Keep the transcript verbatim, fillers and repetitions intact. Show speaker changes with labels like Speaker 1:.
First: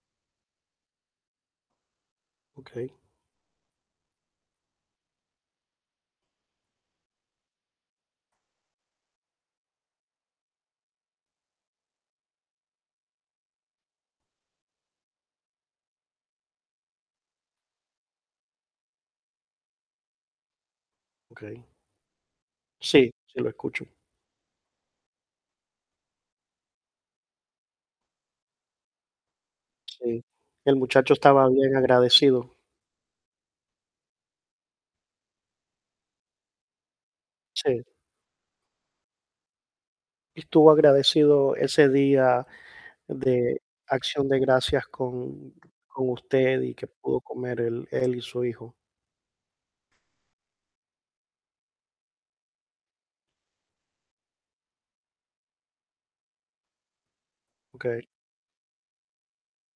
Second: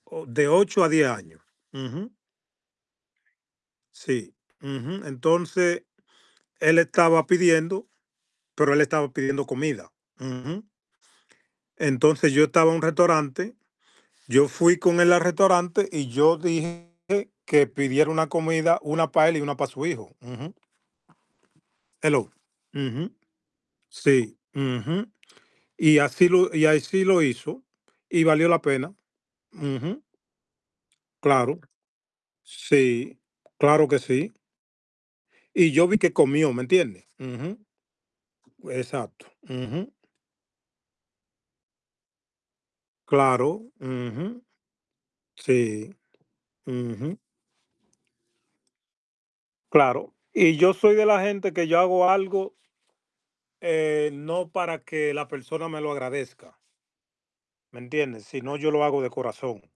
Speaker 1: O de ocho a diez años. Ujú.
Speaker 2: Okey.
Speaker 1: Sí. Ujú. Entonces, él estaba pidiendo, pero él estaba pidiendo comida. Ujú. Entonces, yo estaba en un restaurante, yo fui con él al restaurante y yo dije que pidiera una comida, una para él y una para su hijo. Ujú.
Speaker 2: Okey.
Speaker 1: Hello.
Speaker 2: Sí,
Speaker 1: Ujú.
Speaker 2: sí lo escucho.
Speaker 1: Sí. Ujú. Y así lo y así lo hizo y valió la pena. Ujú.
Speaker 2: Sí, el muchacho estaba
Speaker 1: Claro.
Speaker 2: bien agradecido.
Speaker 1: Sí, claro que sí. Y yo vi que comió, ¿me entiendes? Ujú.
Speaker 2: Sí.
Speaker 1: Exacto. Ujú.
Speaker 2: Estuvo agradecido ese día de
Speaker 1: Claro.
Speaker 2: Acción de
Speaker 1: Ujú.
Speaker 2: Gracias con
Speaker 1: Sí.
Speaker 2: con usted y que
Speaker 1: Ujú.
Speaker 2: pudo comer él él y su hijo.
Speaker 1: Claro. Y yo soy de la gente que yo hago algo ...eh, no para que la persona me lo agradezca. ¿Me
Speaker 2: Okey.
Speaker 1: entiendes? Sino yo lo hago de corazón.